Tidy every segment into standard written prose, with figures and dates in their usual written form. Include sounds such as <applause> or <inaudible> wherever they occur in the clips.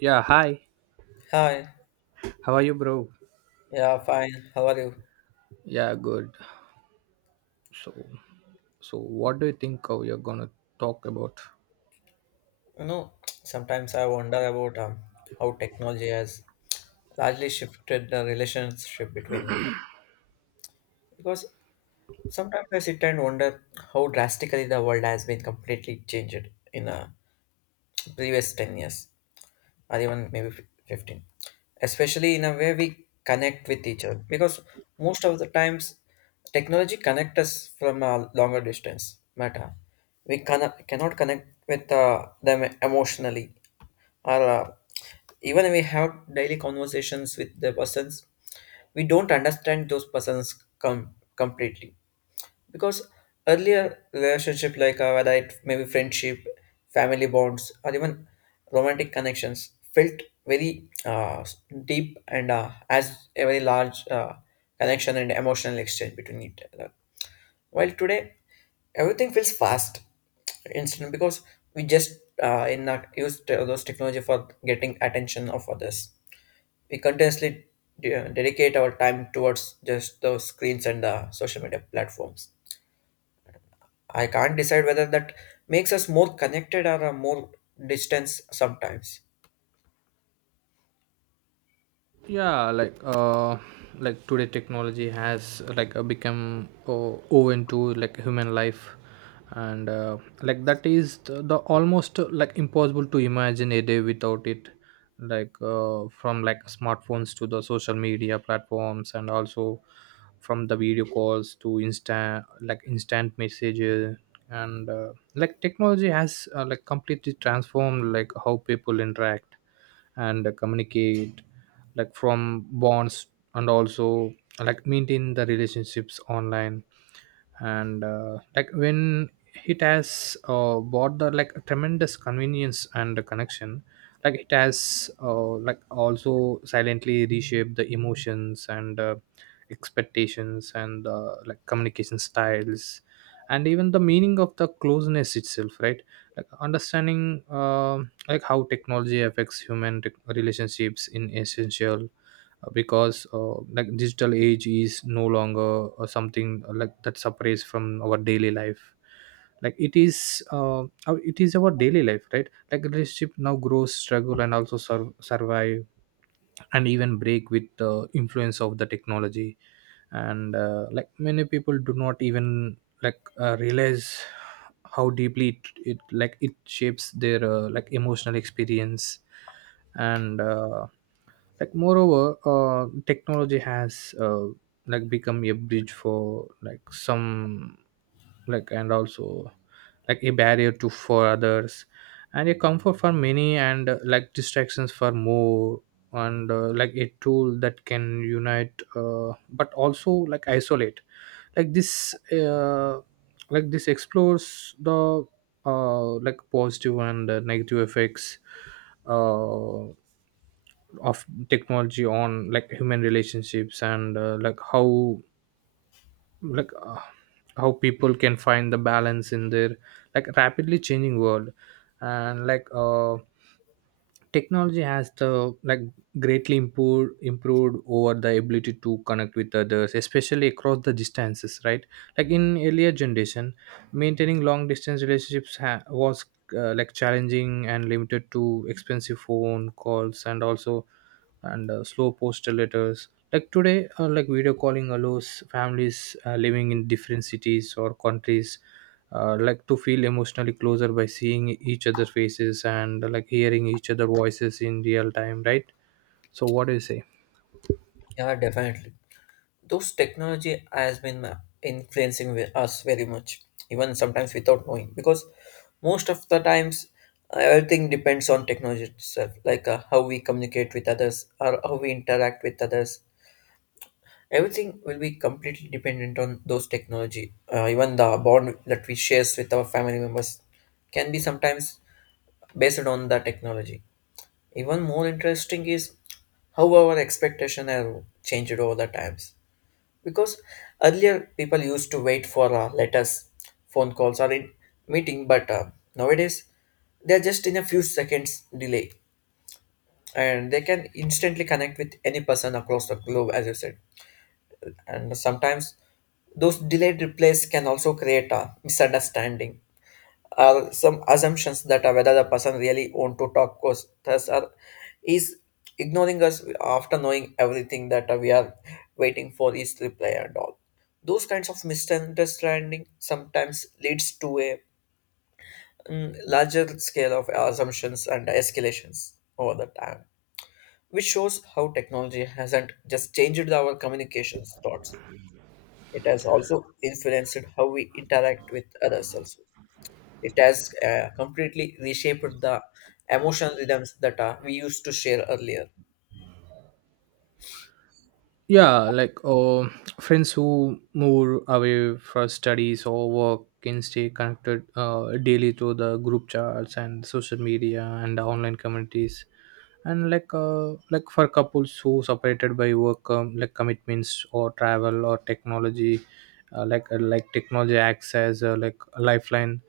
Yeah, hi. Hi, How are you, bro? yeah, fine. How are you? Yeah, good. So, so what do you think we are gonna talk about? You know, sometimes I wonder about how technology has largely shifted the relationship between. Because sometimes I sit and wonder how drastically the world has been completely changed in the previous 10 years. Or even maybe 15, especially in a way we connect with each other, because most of the times technology connect us from a longer distance, but we cannot connect with them emotionally, or even we have daily conversations with the persons. We don't understand those persons com- completely, because earlier relationship, like whether it maybe friendship, family bonds, or even romantic connections, felt very uh, deep and as a very large connection and emotional exchange between each other, while today everything feels fast, instant, because we just in not use those technology for getting attention of others. We continuously dedicate our time towards just those screens and social media platforms. I can't decide whether that makes us more connected or a more distance sometimes. Yeah, like today technology has like become open to like human life, and like that is the almost like impossible to imagine a day without it, like from like smartphones to the social media platforms, and also from the video calls to instant messages. And like technology has like completely transformed like how people interact and communicate, like from bonds, and also like maintain the relationships online. And like when it has bought the like tremendous convenience and connection, like it has like also silently reshaped the emotions and expectations and like communication styles, and even the meaning of the closeness itself, right? Like understanding, um like how technology affects human relationships in essential, because like digital age is no longer something like that separates from our daily life. Like it is our daily life, right? Like relationship now grows, struggle, and also survive and even break with the influence of the technology. And like many people do not even like realize how deeply it shapes their like emotional experience. And like moreover, technology has like become a bridge for like some, like and also like a barrier to for others, and a comfort for many, and like distractions for more, and like a tool that can unite but also like isolate. Like this like this explores the like positive and negative effects, uh, of technology on like human relationships, and like how people can find the balance in their like rapidly changing world. And like technology has the like greatly improved over the ability to connect with others, especially across the distances, right? Like in earlier generation, maintaining long distance relationships was like challenging and limited to expensive phone calls, and also and slow postal letters. Like today like video calling allows families living in different cities or countries like to feel emotionally closer by seeing each other faces, and like hearing each other voices in real time, right? So what do you say? Yeah, definitely. Those technology has been influencing with us very much, even sometimes without knowing, because most of the times everything depends on technology itself, like how we communicate with others or how we interact with others. Everything will be completely dependent on those technology. Even the bond that we shares with our family members can be sometimes based on the technology. Even more interesting is how our expectation have changed over the times. Because earlier people used to wait for letters, phone calls, or in meeting, but nowadays they are just in a few seconds delay, and they can instantly connect with any person across the globe, as you said. And sometimes those delayed replies can also create a misunderstanding, are some assumptions that are whether the person really want to talk to us, thus are is ignoring us after knowing everything that we are waiting for his reply, and all those kinds of misunderstanding sometimes leads to a larger scale of assumptions and escalations over the time, which shows how technology hasn't just changed our communications thoughts, it has also influenced how we interact with others. Also it has completely reshaped the emotional rhythms that we used to share earlier. Yeah, like friends who move away for studies or work can stay connected daily through the group chats and social media and online communities. And like for couples who separated by work, like commitments or travel or technology, like technology acts as like a lifeline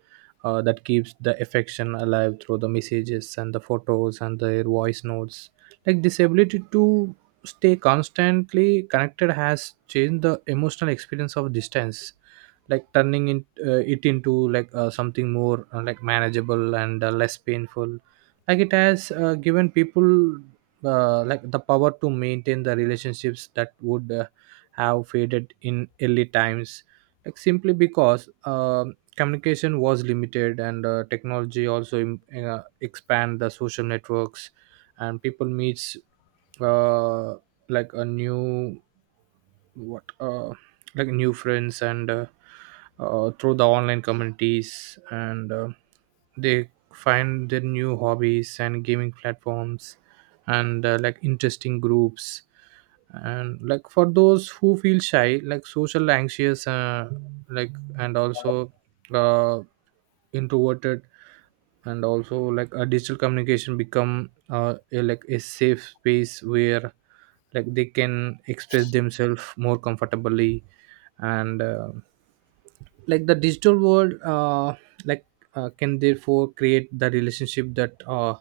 that keeps the affection alive through the messages and the photos and the voice notes. Like this ability to stay constantly connected has changed the emotional experience of distance, like turning in, it into like something more like manageable and less painful. Like it has given people like the power to maintain the relationships that would have faded in early times, like simply because communication was limited. And technology also expand the social networks, and people meets uh, like a new, what like new friends and through the online communities, and they find their new hobbies and gaming platforms, and like interesting groups. And like for those who feel shy, like social anxious, like and also uh, introverted, and also like a digital communication become like a safe space where like they can express themselves more comfortably. And like the digital world like can therefore create the relationship that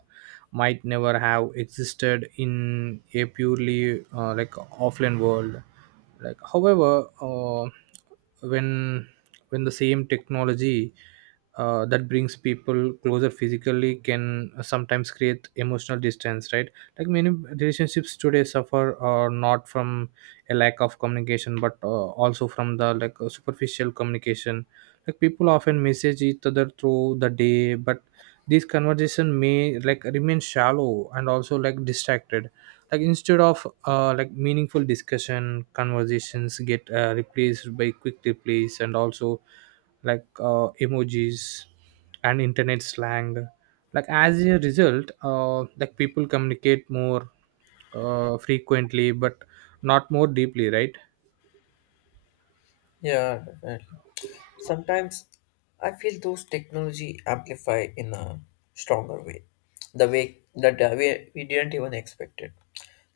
might never have existed in a purely like offline world. Like however when when the same technology that brings people closer physically can sometimes create emotional distance, right? Like many relationships today suffer or not from a lack of communication, but also from the like superficial communication. Like people often message each other through the day, but these conversation may like remain shallow and also like distracted. Like instead of like meaningful discussion, conversations get replaced by quick replies, and also like emojis and internet slang. Like as a result, like people communicate more frequently, but not more deeply, right? Yeah, definitely. Sometimes I feel those technology amplify in a stronger way, the way that we didn't even expect it.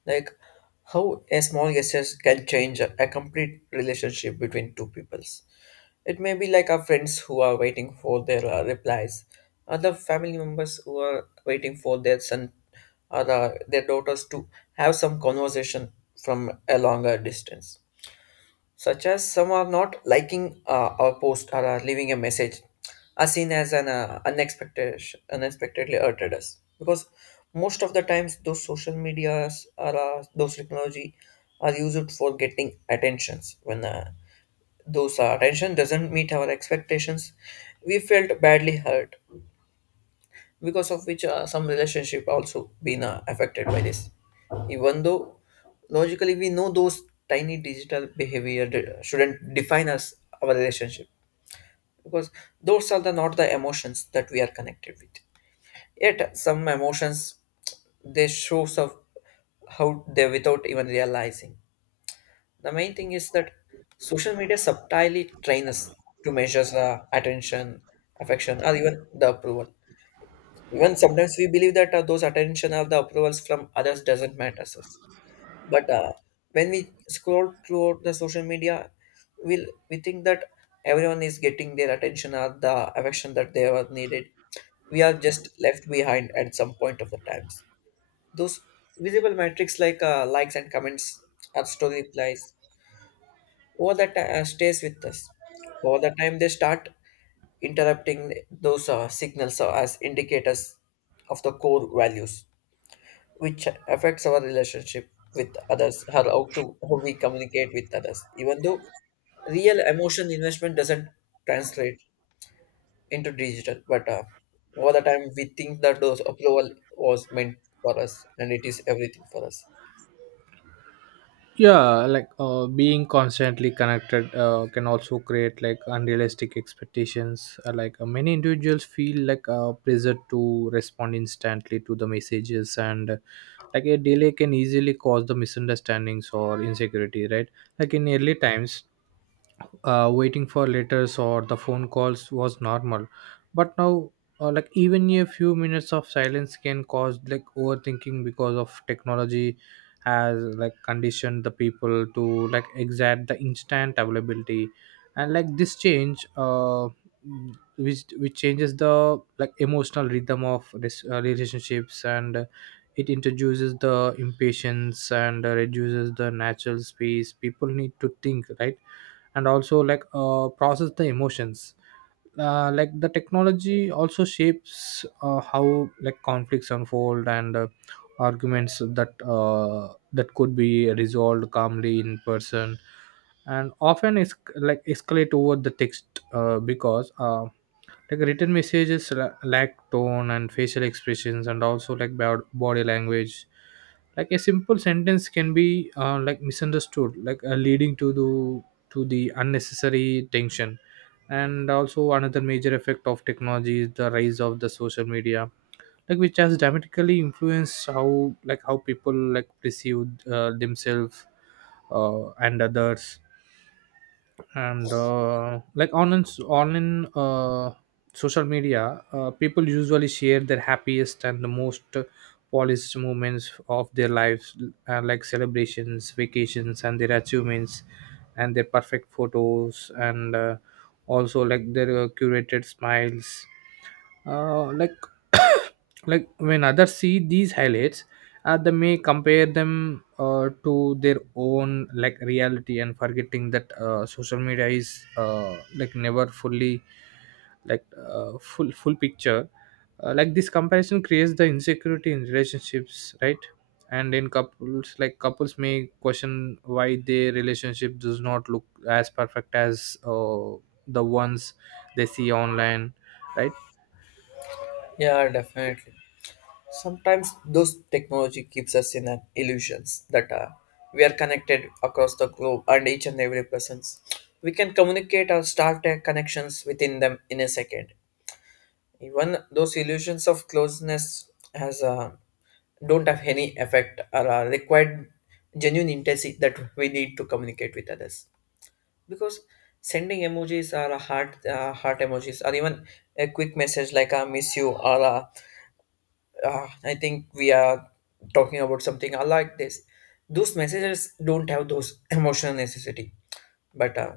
Like how a small gesture can change a complete relationship between two peoples. It may be like our friends who are waiting for their replies, other family members who are waiting for their son or their daughters to have some conversation from a longer distance. Such as some are not liking our post or are leaving a message, are seen as an unexpectedly hurted us. Because most of the times, those social medias or those technology are used for getting attentions. When those attention doesn't meet our expectations, we felt badly hurt, because of which some relationship also been affected by this, even though logically we know those tiny digital behavior shouldn't define us, our relationship, because those are the not the emotions that we are connected with. Yet some emotions, they shows of how they without even realizing. The main thing is that social media subtly train us to measure attention, affection, or even the approval. Even sometimes we believe that those attention or the approvals from others doesn't matter to us. But when we scroll throughout the social media, we think that everyone is getting their attention or the affection that they were needed. We are just left behind at some point of the times. Those visible metrics like likes and comments or story replies over the time stays with us. Over the time they start interrupting those signals as indicators of the core values, which affects our relationship with others, how to how we communicate with others, even though real emotion investment doesn't translate into digital. But over the time we think that those approval was meant for us and it is everything for us. Yeah, like being constantly connected can also create like unrealistic expectations. Many individuals feel like pressure to respond instantly to the messages, and like a delay can easily cause the misunderstandings or insecurity, right? Like in early times, waiting for letters or the phone calls was normal, but now like even a few minutes of silence can cause like overthinking, because of technology has like conditioned the people to like exact the instant availability. And like this change which changes the like emotional rhythm of this relationships. And it introduces the impatience and reduces the natural space people need to think, right? And also like process the emotions. Like the technology also shapes how like conflicts unfold, and arguments that that could be resolved calmly in person, and often is like escalate over the text, because like written messages lack tone and facial expressions, and also like body language. Like a simple sentence can be like misunderstood, like leading to the unnecessary tension. And also another major effect of technology is the rise of the social media, like which has dramatically influenced how like how people like perceive themselves and others. And like on and s- on in social media, people usually share their happiest and the most polished moments of their lives, like celebrations, vacations, and their achievements, and their perfect photos, and also like their curated smiles, like <coughs> like when others see these highlights, they may compare them to their own like reality, and forgetting that social media is like never fully like full picture. Like this comparison creates the insecurity in relationships, right? And in couples, like couples may question why their relationship does not look as perfect as the ones they see online, right? Yeah, definitely. Sometimes those technology keeps us in an illusions that we are connected across the globe and each and every persons. We can communicate or start connections within them in a second. Even those illusions of closeness has don't have any effect or required genuine intensity that we need to communicate with others. Because sending emojis or a heart emojis or even a quick message like I miss you or a. Ah, I think we are talking about something I like this. Those messages don't have those emotional necessity, but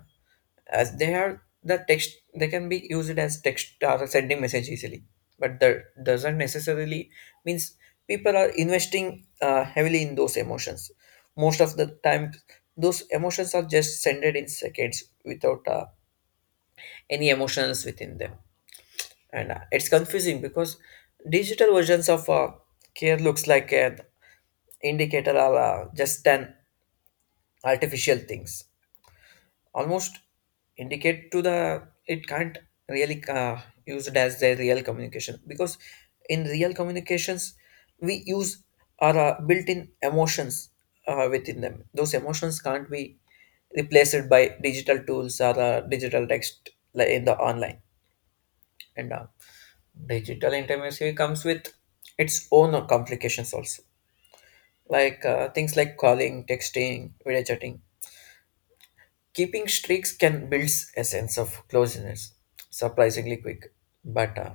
as they are the text, they can be used as text or sending message easily. But that doesn't necessarily means people are investing heavily in those emotions. Most of the time, those emotions are just sended in seconds without any emotions within them, and it's confusing because digital versions of care looks like an indicator are just an artificial things, almost indicate to the it can't really use it as their real communication, because in real communications we use our built-in emotions within them. Those emotions can't be replaced by digital tools or digital text like in the online. And digital intimacy comes with its own complications also, like things like calling, texting, video chatting. Keeping streaks can build a sense of closeness, surprisingly quick. But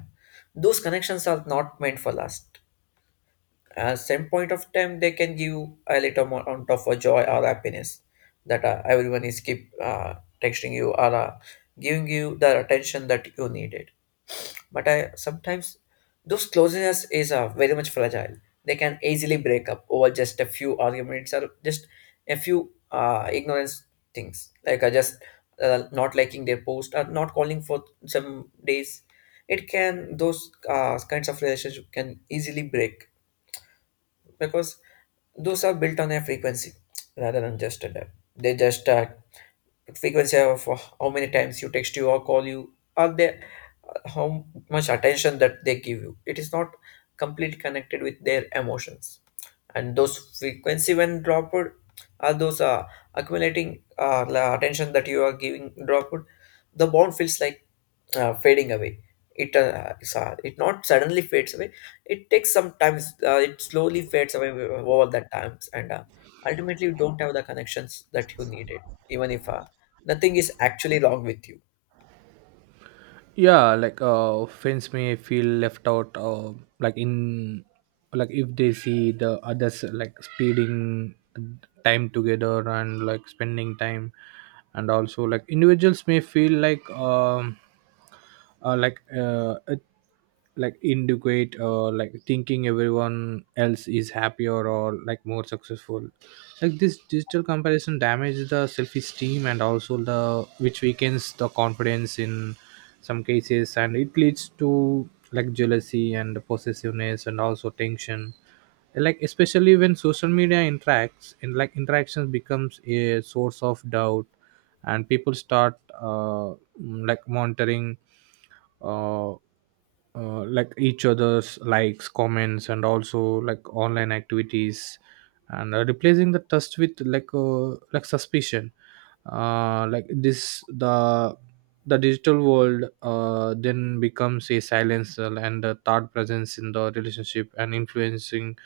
those connections are not meant for last. At some point of time, they can give a little more amount of a joy or happiness, that everyone is keep texting you or giving you the attention that you needed. But I sometimes those closeness is very much fragile. They can easily break up over just a few arguments or just a few ignorance things, like just not liking their post or not calling for some days. It can, those kinds of relationship can easily break, because those are built on a frequency rather than just a depth. They just frequency of how many times you text you or call you, or they how much attention that they give you, it is not completely connected with their emotions. And those frequency when dropped, are those accumulating attention that you are giving dropped, the bond feels like fading away. It not suddenly fades away, it takes some time, it slowly fades away over the times, and ultimately you don't have the connections that you needed, even if nothing is actually wrong with you. Yeah, like friends may feel left out like in, like if they see the others like speeding time together and like spending time. And also like individuals may feel like it like integrate, or like thinking everyone else is happier, or like more successful. Like this digital comparison damages the self-esteem, and also the which weakens the confidence in some cases, and it leads to like jealousy and possessiveness and also tension, like especially when social media interacts and like interactions becomes a source of doubt. And people start like monitoring uh, like each other's likes, comments, and also like online activities, and replacing the trust with like suspicion. Like this the digital world then becomes a silencer and a third presence in the relationship, and influencing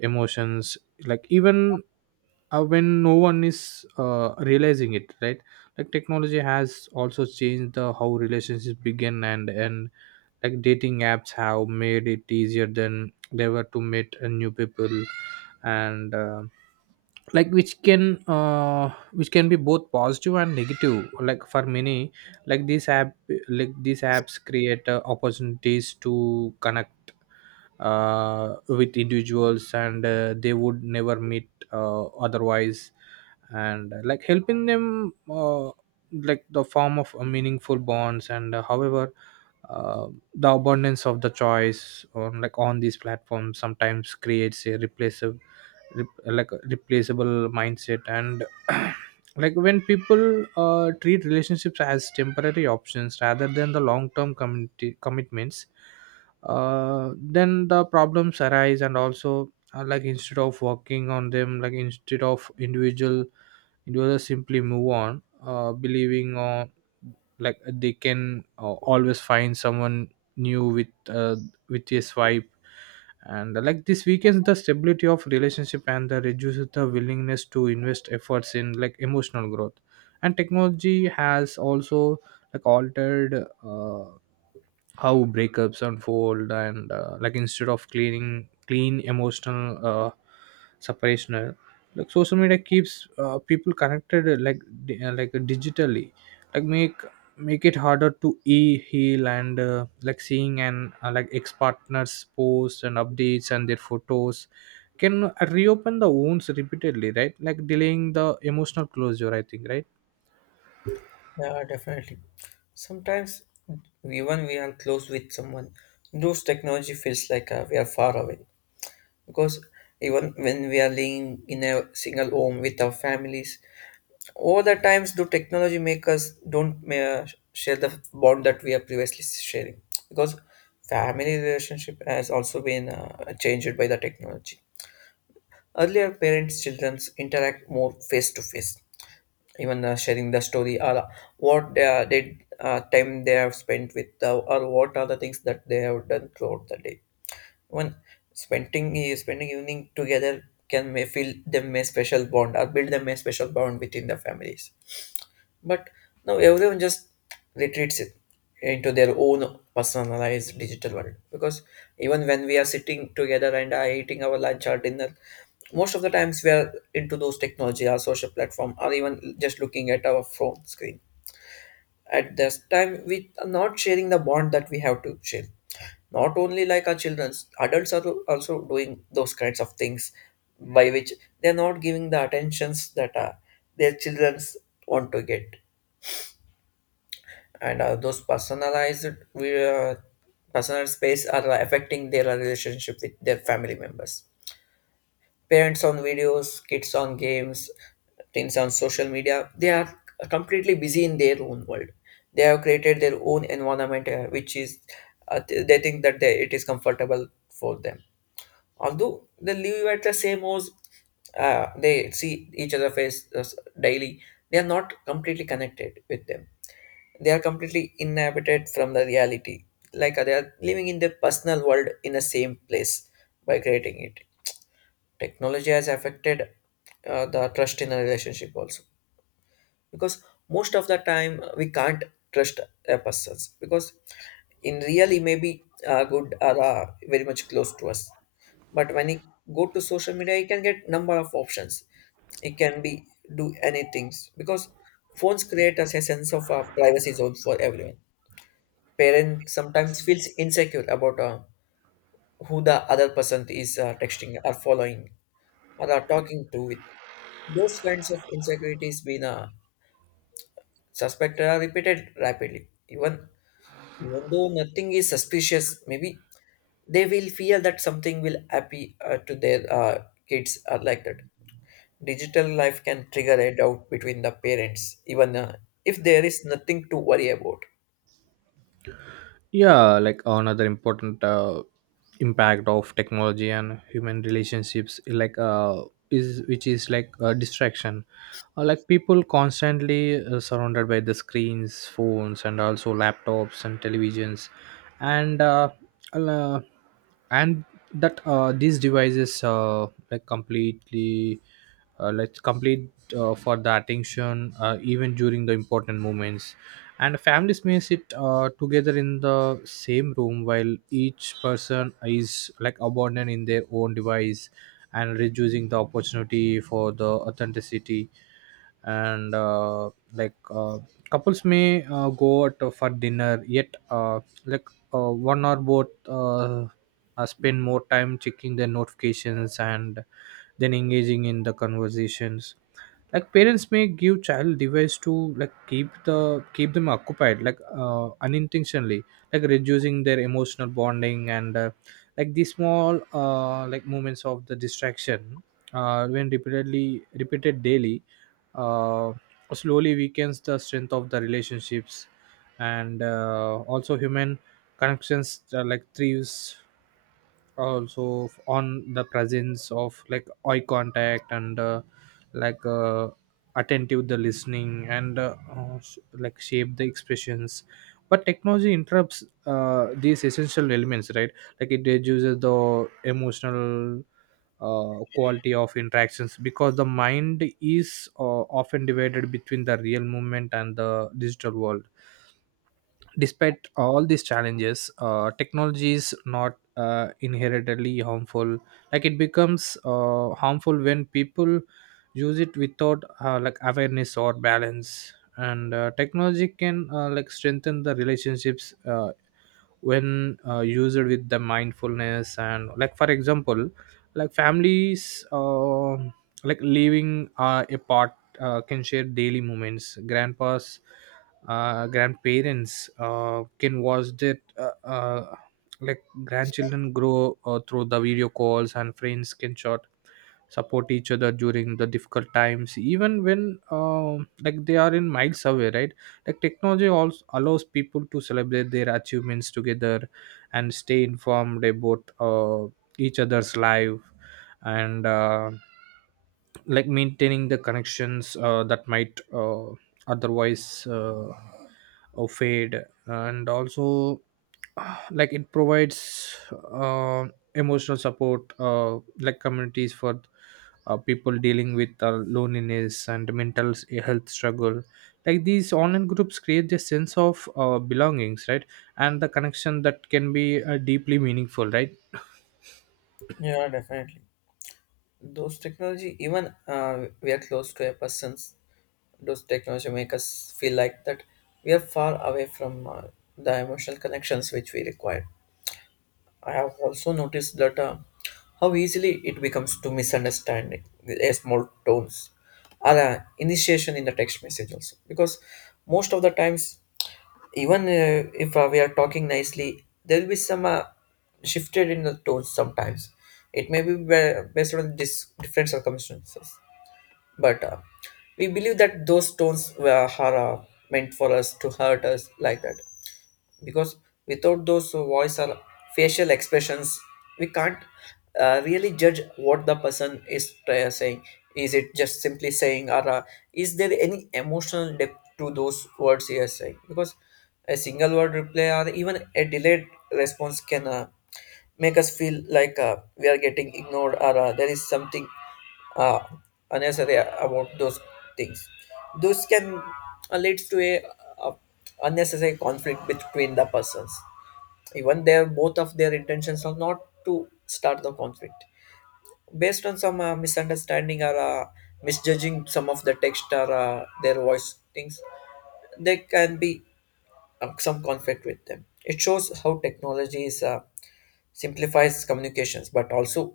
emotions, like even when no one is realizing it, right? Like technology has also changed the how relationships begin and end. Like dating apps have made it easier than they were to meet new people, and like which can which can be both positive and negative. Like for many, like these apps create opportunities to connect with individuals, and they would never meet otherwise, and like helping them like the form of meaningful bonds. And however, uh, the abundance of the choice on like on these platforms sometimes creates a like a replaceable mindset. And <clears throat> like when people treat relationships as temporary options rather than the long term community commitments, then the problems arise. And also like instead of working on them, like instead of individuals simply move on, believing on like they can always find someone new with a swipe. And like this weakens the stability of relationship, and the reduces the willingness to invest efforts in like emotional growth. And technology has also like altered how breakups unfold. And like instead of cleaning clean emotional separational, like social media keeps people connected like digitally. Like make it harder to e heal. And like seeing and like ex partners posts and updates and their photos can reopen the wounds repeatedly, right? Like delaying the emotional closure, I think, right? Yeah, definitely. Sometimes, even we are close with someone, those technology feels like we are far away. Because even when we are living in a single home with our families, all the times do technology make us don't share the bond that we are previously sharing. Because family relationship has also been changed by the technology. Earlier, parents' children interact more face to face, even sharing the story or what did time they have spent with or what are the things that they have done throughout the day, when spending evening together can may feel them a special bond or build them a special bond between the families. But now everyone just retreats it into their own personalized digital world. Because even when we are sitting together and are eating our lunch or dinner, most of the times we are into those technology, our social platform, or even just looking at our phone screen. At this time, we are not sharing the bond that we have to share. Not only like our children, adults are also doing those kinds of things by which they are not giving the attentions that are their childrens want to get, and those personalized, we, uh, personal space are affecting their relationship with their family members. Parents on videos, kids on games, teens on social media, they are completely busy in their own world. They have created their own environment, which is they think that they, it is comfortable for them. Although they live at the same house, they see each other face daily, they are not completely connected with them. They are completely inhabited from the reality, like they are living in their personal world in the same place by creating it. Technology has affected the trust in a relationship also, because most of the time, we can't trust a person, because in real he may be good or very much close to us, but when he go to social media he can get number of options. He can be do anything, because phones create us a sense of privacy zone for everyone. Parent sometimes feels insecure about who the other person is texting or following, or are talking to with. Those kinds of insecurities being suspected are repeated rapidly, even though nothing is suspicious, maybe they will feel that something will happen to their kids are like that. Digital life can trigger a doubt between the parents, even if there is nothing to worry about. Yeah, like another important impact of technology and human relationships, like is which is like distraction. Like people constantly surrounded by The screens, phones, and also laptops and televisions, and uh, uh, and that these devices like completely, like complete for the attention, even during the important moments. And families may sit together in the same room while each person is like abandoned in their own device, and reducing the opportunity for the authenticity. And like Couples may go out for dinner, yet like one or both spend more time checking their notifications and then engaging in the conversations. Like parents may give child device to like keep them occupied, like unintentionally, like reducing their emotional bonding. And Like these small like moments of the distraction, when repeated daily, uh, slowly weakens the strength of the relationships. And Also human connections like thrives also on the presence of like eye contact and, like uh, attentive the listening, and like shape the expressions. But technology interrupts these essential elements, right? Like it reduces the emotional quality of interactions because the mind is often divided between the real movement and the digital world. Despite all these challenges, technology is not inherently harmful. Like it becomes harmful when people use it without like awareness or balance. And Technology can like strengthen the relationships when used with the mindfulness. And like for example, like families like living apart can share daily moments. Grandpas Grandparents can watch it, like grandchildren grow through the video calls, and friends can short support each other during the difficult times even when like they are in miles away, right? Like technology also allows people to celebrate their achievements together and stay informed about each other's life and like maintaining the connections that might otherwise fade. And also <sighs> like it provides uh, emotional support, like communities for people dealing with loneliness and mental health struggle. Like these online groups create a sense of belongings, right? And the connection that can be deeply meaningful, right? Yeah, definitely, those technology, even we are close to a person's, those technology make us feel like that we are far away from the emotional connections which we require. I have also noticed that how easily it becomes to misunderstand a small tones or initiation in the text message also, because most of the times, even if we are talking nicely, there will be some shifted in the tones sometimes. It may be based on different circumstances, but we believe that those stones were are, meant for us to hurt us like that. Because without those voice or facial expressions we can't really judge what the person is saying, is it just simply saying or is there any emotional depth to those words he is saying. Because a single word reply or even a delayed response can make us feel like we are getting ignored, or there is something uh, unnecessary about those things. Those can leads to a unnecessary conflict between the persons, even their both of their intentions are not to start the conflict. Based on some misunderstanding or misjudging some of the text or their voice things, there can be some conflict with them. It shows how technology is simplifies communications but also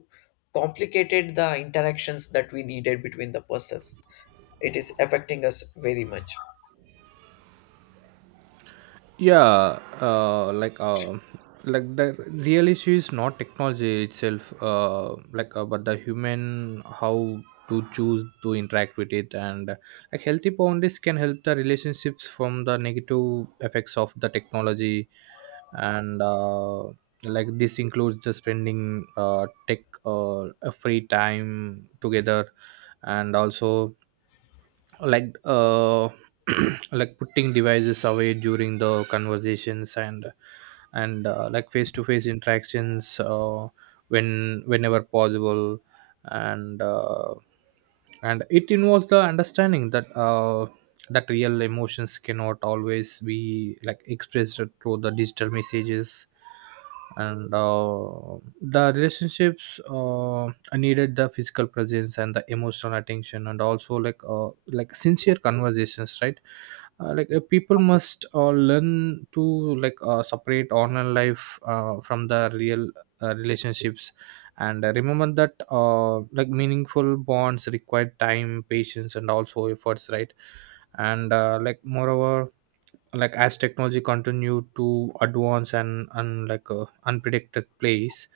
complicated the interactions that we needed between the persons. It is affecting us very much. Yeah. Like the real issue is not technology itself, but the human how to choose to interact with it. And Like healthy boundaries can help the relationships from the negative effects of the technology. And Like this includes the spending tech a free time together, and also like <clears throat> like putting devices away during the conversations, and like face to face interactions when whenever possible. And uh, and it involves the understanding that real emotions cannot always be like expressed through the digital messages. And The relationships, I needed the physical presence and the emotional attention, and also like sincere conversations, right? People must learn to separate online life from the real relationships, and remember that, like, meaningful bonds require time, patience, and also efforts, right? and Like moreover, like as technology continue to advance and like a unpredicted place,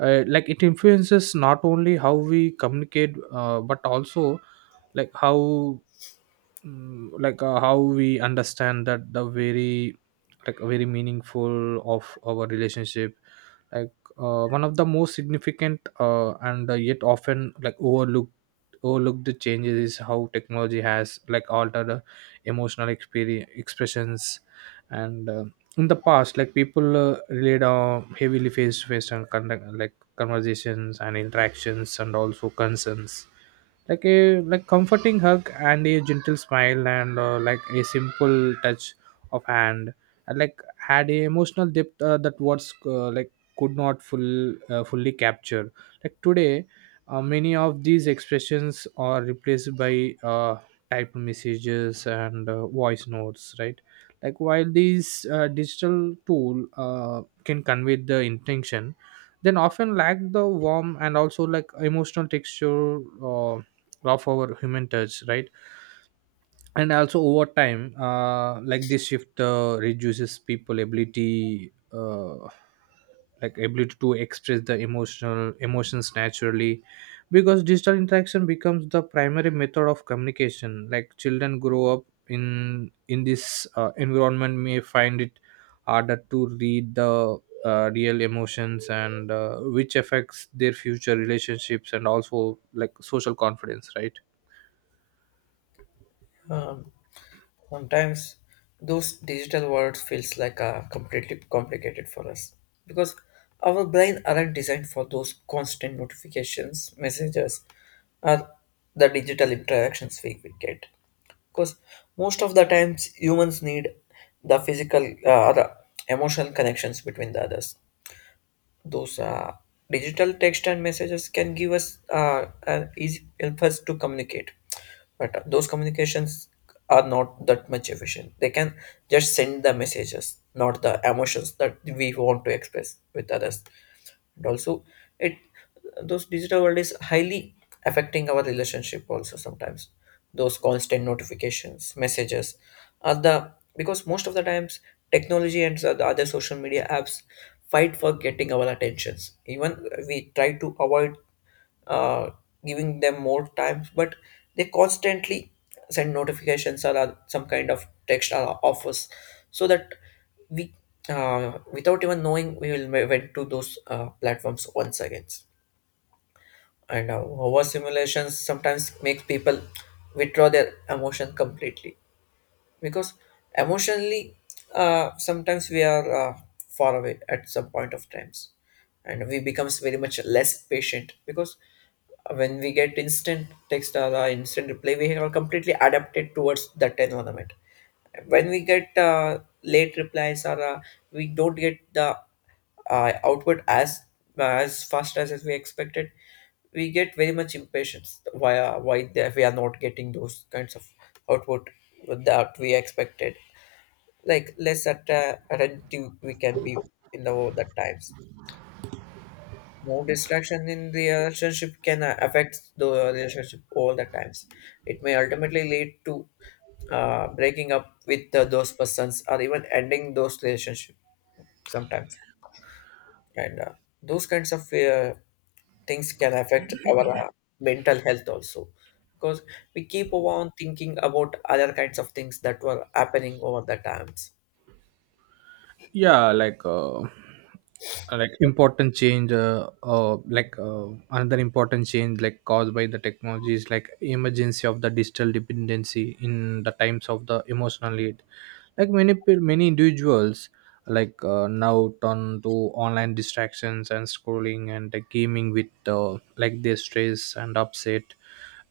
like it influences not only how we communicate, but also like how how we understand that the very like very meaningful of our relationship. Like one of the most significant and yet often like overlooked the changes is how technology has like altered emotional experience expressions. And In the past, like people relied on heavily face to face and conduct like conversations and interactions and also concerns, like a like comforting hug and a gentle smile and like a simple touch of hand, and like had a emotional depth that words, could not fully capture. Like today, many of these expressions are replaced by typed messages and voice notes, right? Like while these digital tool can convey the intention, then often lack the warm and also like emotional texture uh, of our human touch, right? And also over time, like this shift reduces people ability to express the emotional emotions naturally. Because digital interaction becomes the primary method of communication, like children grow up in this environment may find it harder to read the real emotions, and which affects their future relationships and also like social confidence, right? Um, Sometimes those digital words feels like a completely complicated for us, because our brain aren't designed for those constant notifications, messages, or the digital interactions we get. Because most of the times humans need the physical or the emotional connections between the others. Those digital text and messages can give us an easy, help us to communicate, but those communications are not that much efficient. They can just send the messages, not the emotions that we want to express with others. And also it, those digital world is highly affecting our relationship also. Sometimes those constant notifications, messages are the, because most of the times technology and the other social media apps fight for getting our attentions. Even we try to avoid uh, giving them more time, but they constantly send notifications or some kind of text or offers, so that we, without even knowing, we will went to those platforms once again. And over simulations sometimes makes people withdraw their emotion completely, because emotionally, sometimes we are far away at some point of times, and we becomes very much less patient, because when we get instant text or instant reply we are completely adapted towards that environment. When we get late replies, or we don't get the output as fast as we expected, we get very much impatience. Why why they, we are not getting those kinds of output that we expected. Like less at attentive we can be in the that times, more distraction in the relationship can affect the relationship all the times. It may ultimately lead to breaking up with those persons or even ending those relationship sometimes. And those kinds of things can affect our mental health also, because we keep on thinking about other kinds of things that were happening over the times. Yeah. Like like important change like another important change like caused by the technology is like emergency of the digital dependency in the times of the emotional need. Like many individuals, like now turn to online distractions and scrolling and gaming with like their stress and upset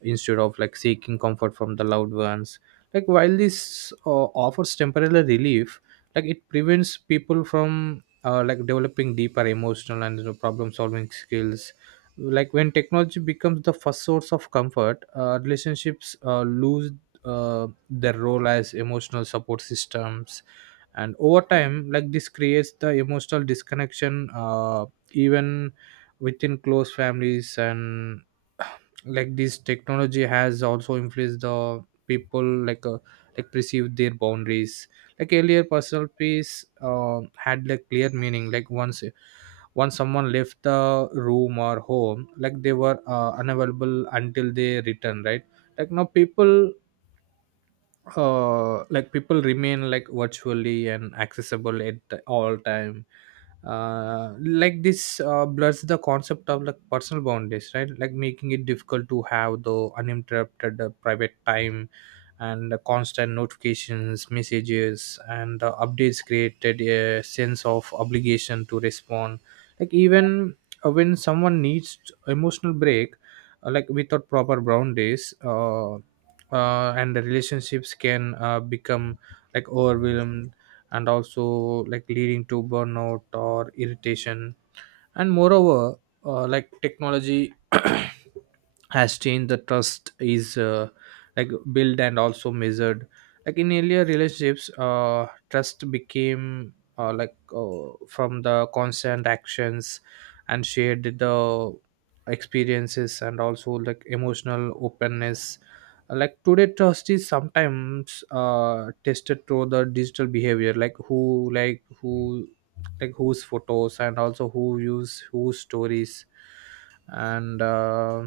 instead of like seeking comfort from the loved ones. Like while this offers temporary relief, like it prevents people from like developing deeper emotional and, you know, problem solving skills. Like when technology becomes the first source of comfort, relationships lose their role as emotional support systems. And over time, like this creates the emotional disconnection, even within close families. And <sighs> <clears throat> like this technology has also influenced the people like perceive their boundaries. Like earlier personal peace had like clear meaning. Like once someone left the room or home, like they were unavailable until they return, right? Like now people, people remain like virtually and accessible at all time. This blurs the concept of like personal boundaries, right? Like making it difficult to have the uninterrupted private time. And the constant notifications, messages, and the updates created a sense of obligation to respond, like even, when someone needs emotional break. Like without proper boundaries, and the relationships can become like overwhelmed and also like leading to burnout or irritation. And moreover, like technology <coughs> <clears throat> has changed the trust is, like built and also measured. Like in earlier relationships, trust became from the constant actions and shared the experiences and also like emotional openness. Like today, trust is sometimes tested through the digital behavior, like who like whose photos and also who use whose stories, and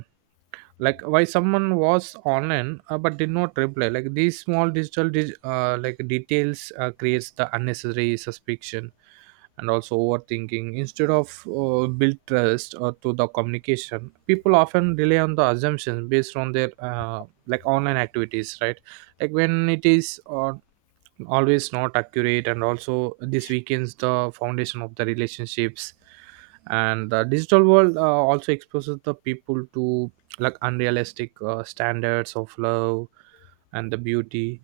like why someone was online but did not reply. Like these small digital like details creates the unnecessary suspicion and also overthinking. Instead of build trust to the communication, people often rely on the assumptions based on their like online activities, right? Like when it is always not accurate, and also this weakens the foundation of the relationships. And the digital world also exposes the people to like unrealistic standards of love and the beauty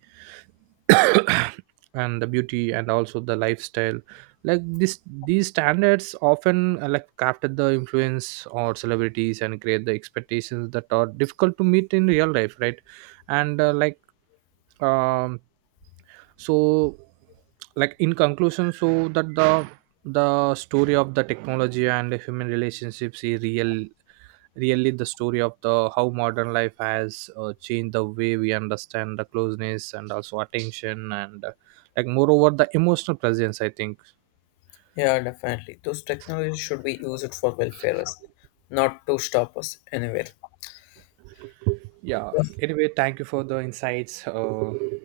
and the beauty and also the lifestyle. Like this these standards often like crafted the influence or celebrities and create the expectations that are difficult to meet in real life, right? And uh, like um so like in conclusion, so that the story of the technology and the human relationships is really the story of the how modern life has changed the way we understand the closeness and also attention, and like moreover the emotional presence, I think. Yeah, definitely, those technologies should be used for welfare us, not to stop us anywhere. Yeah, anyway, thank you for the insights. Uh,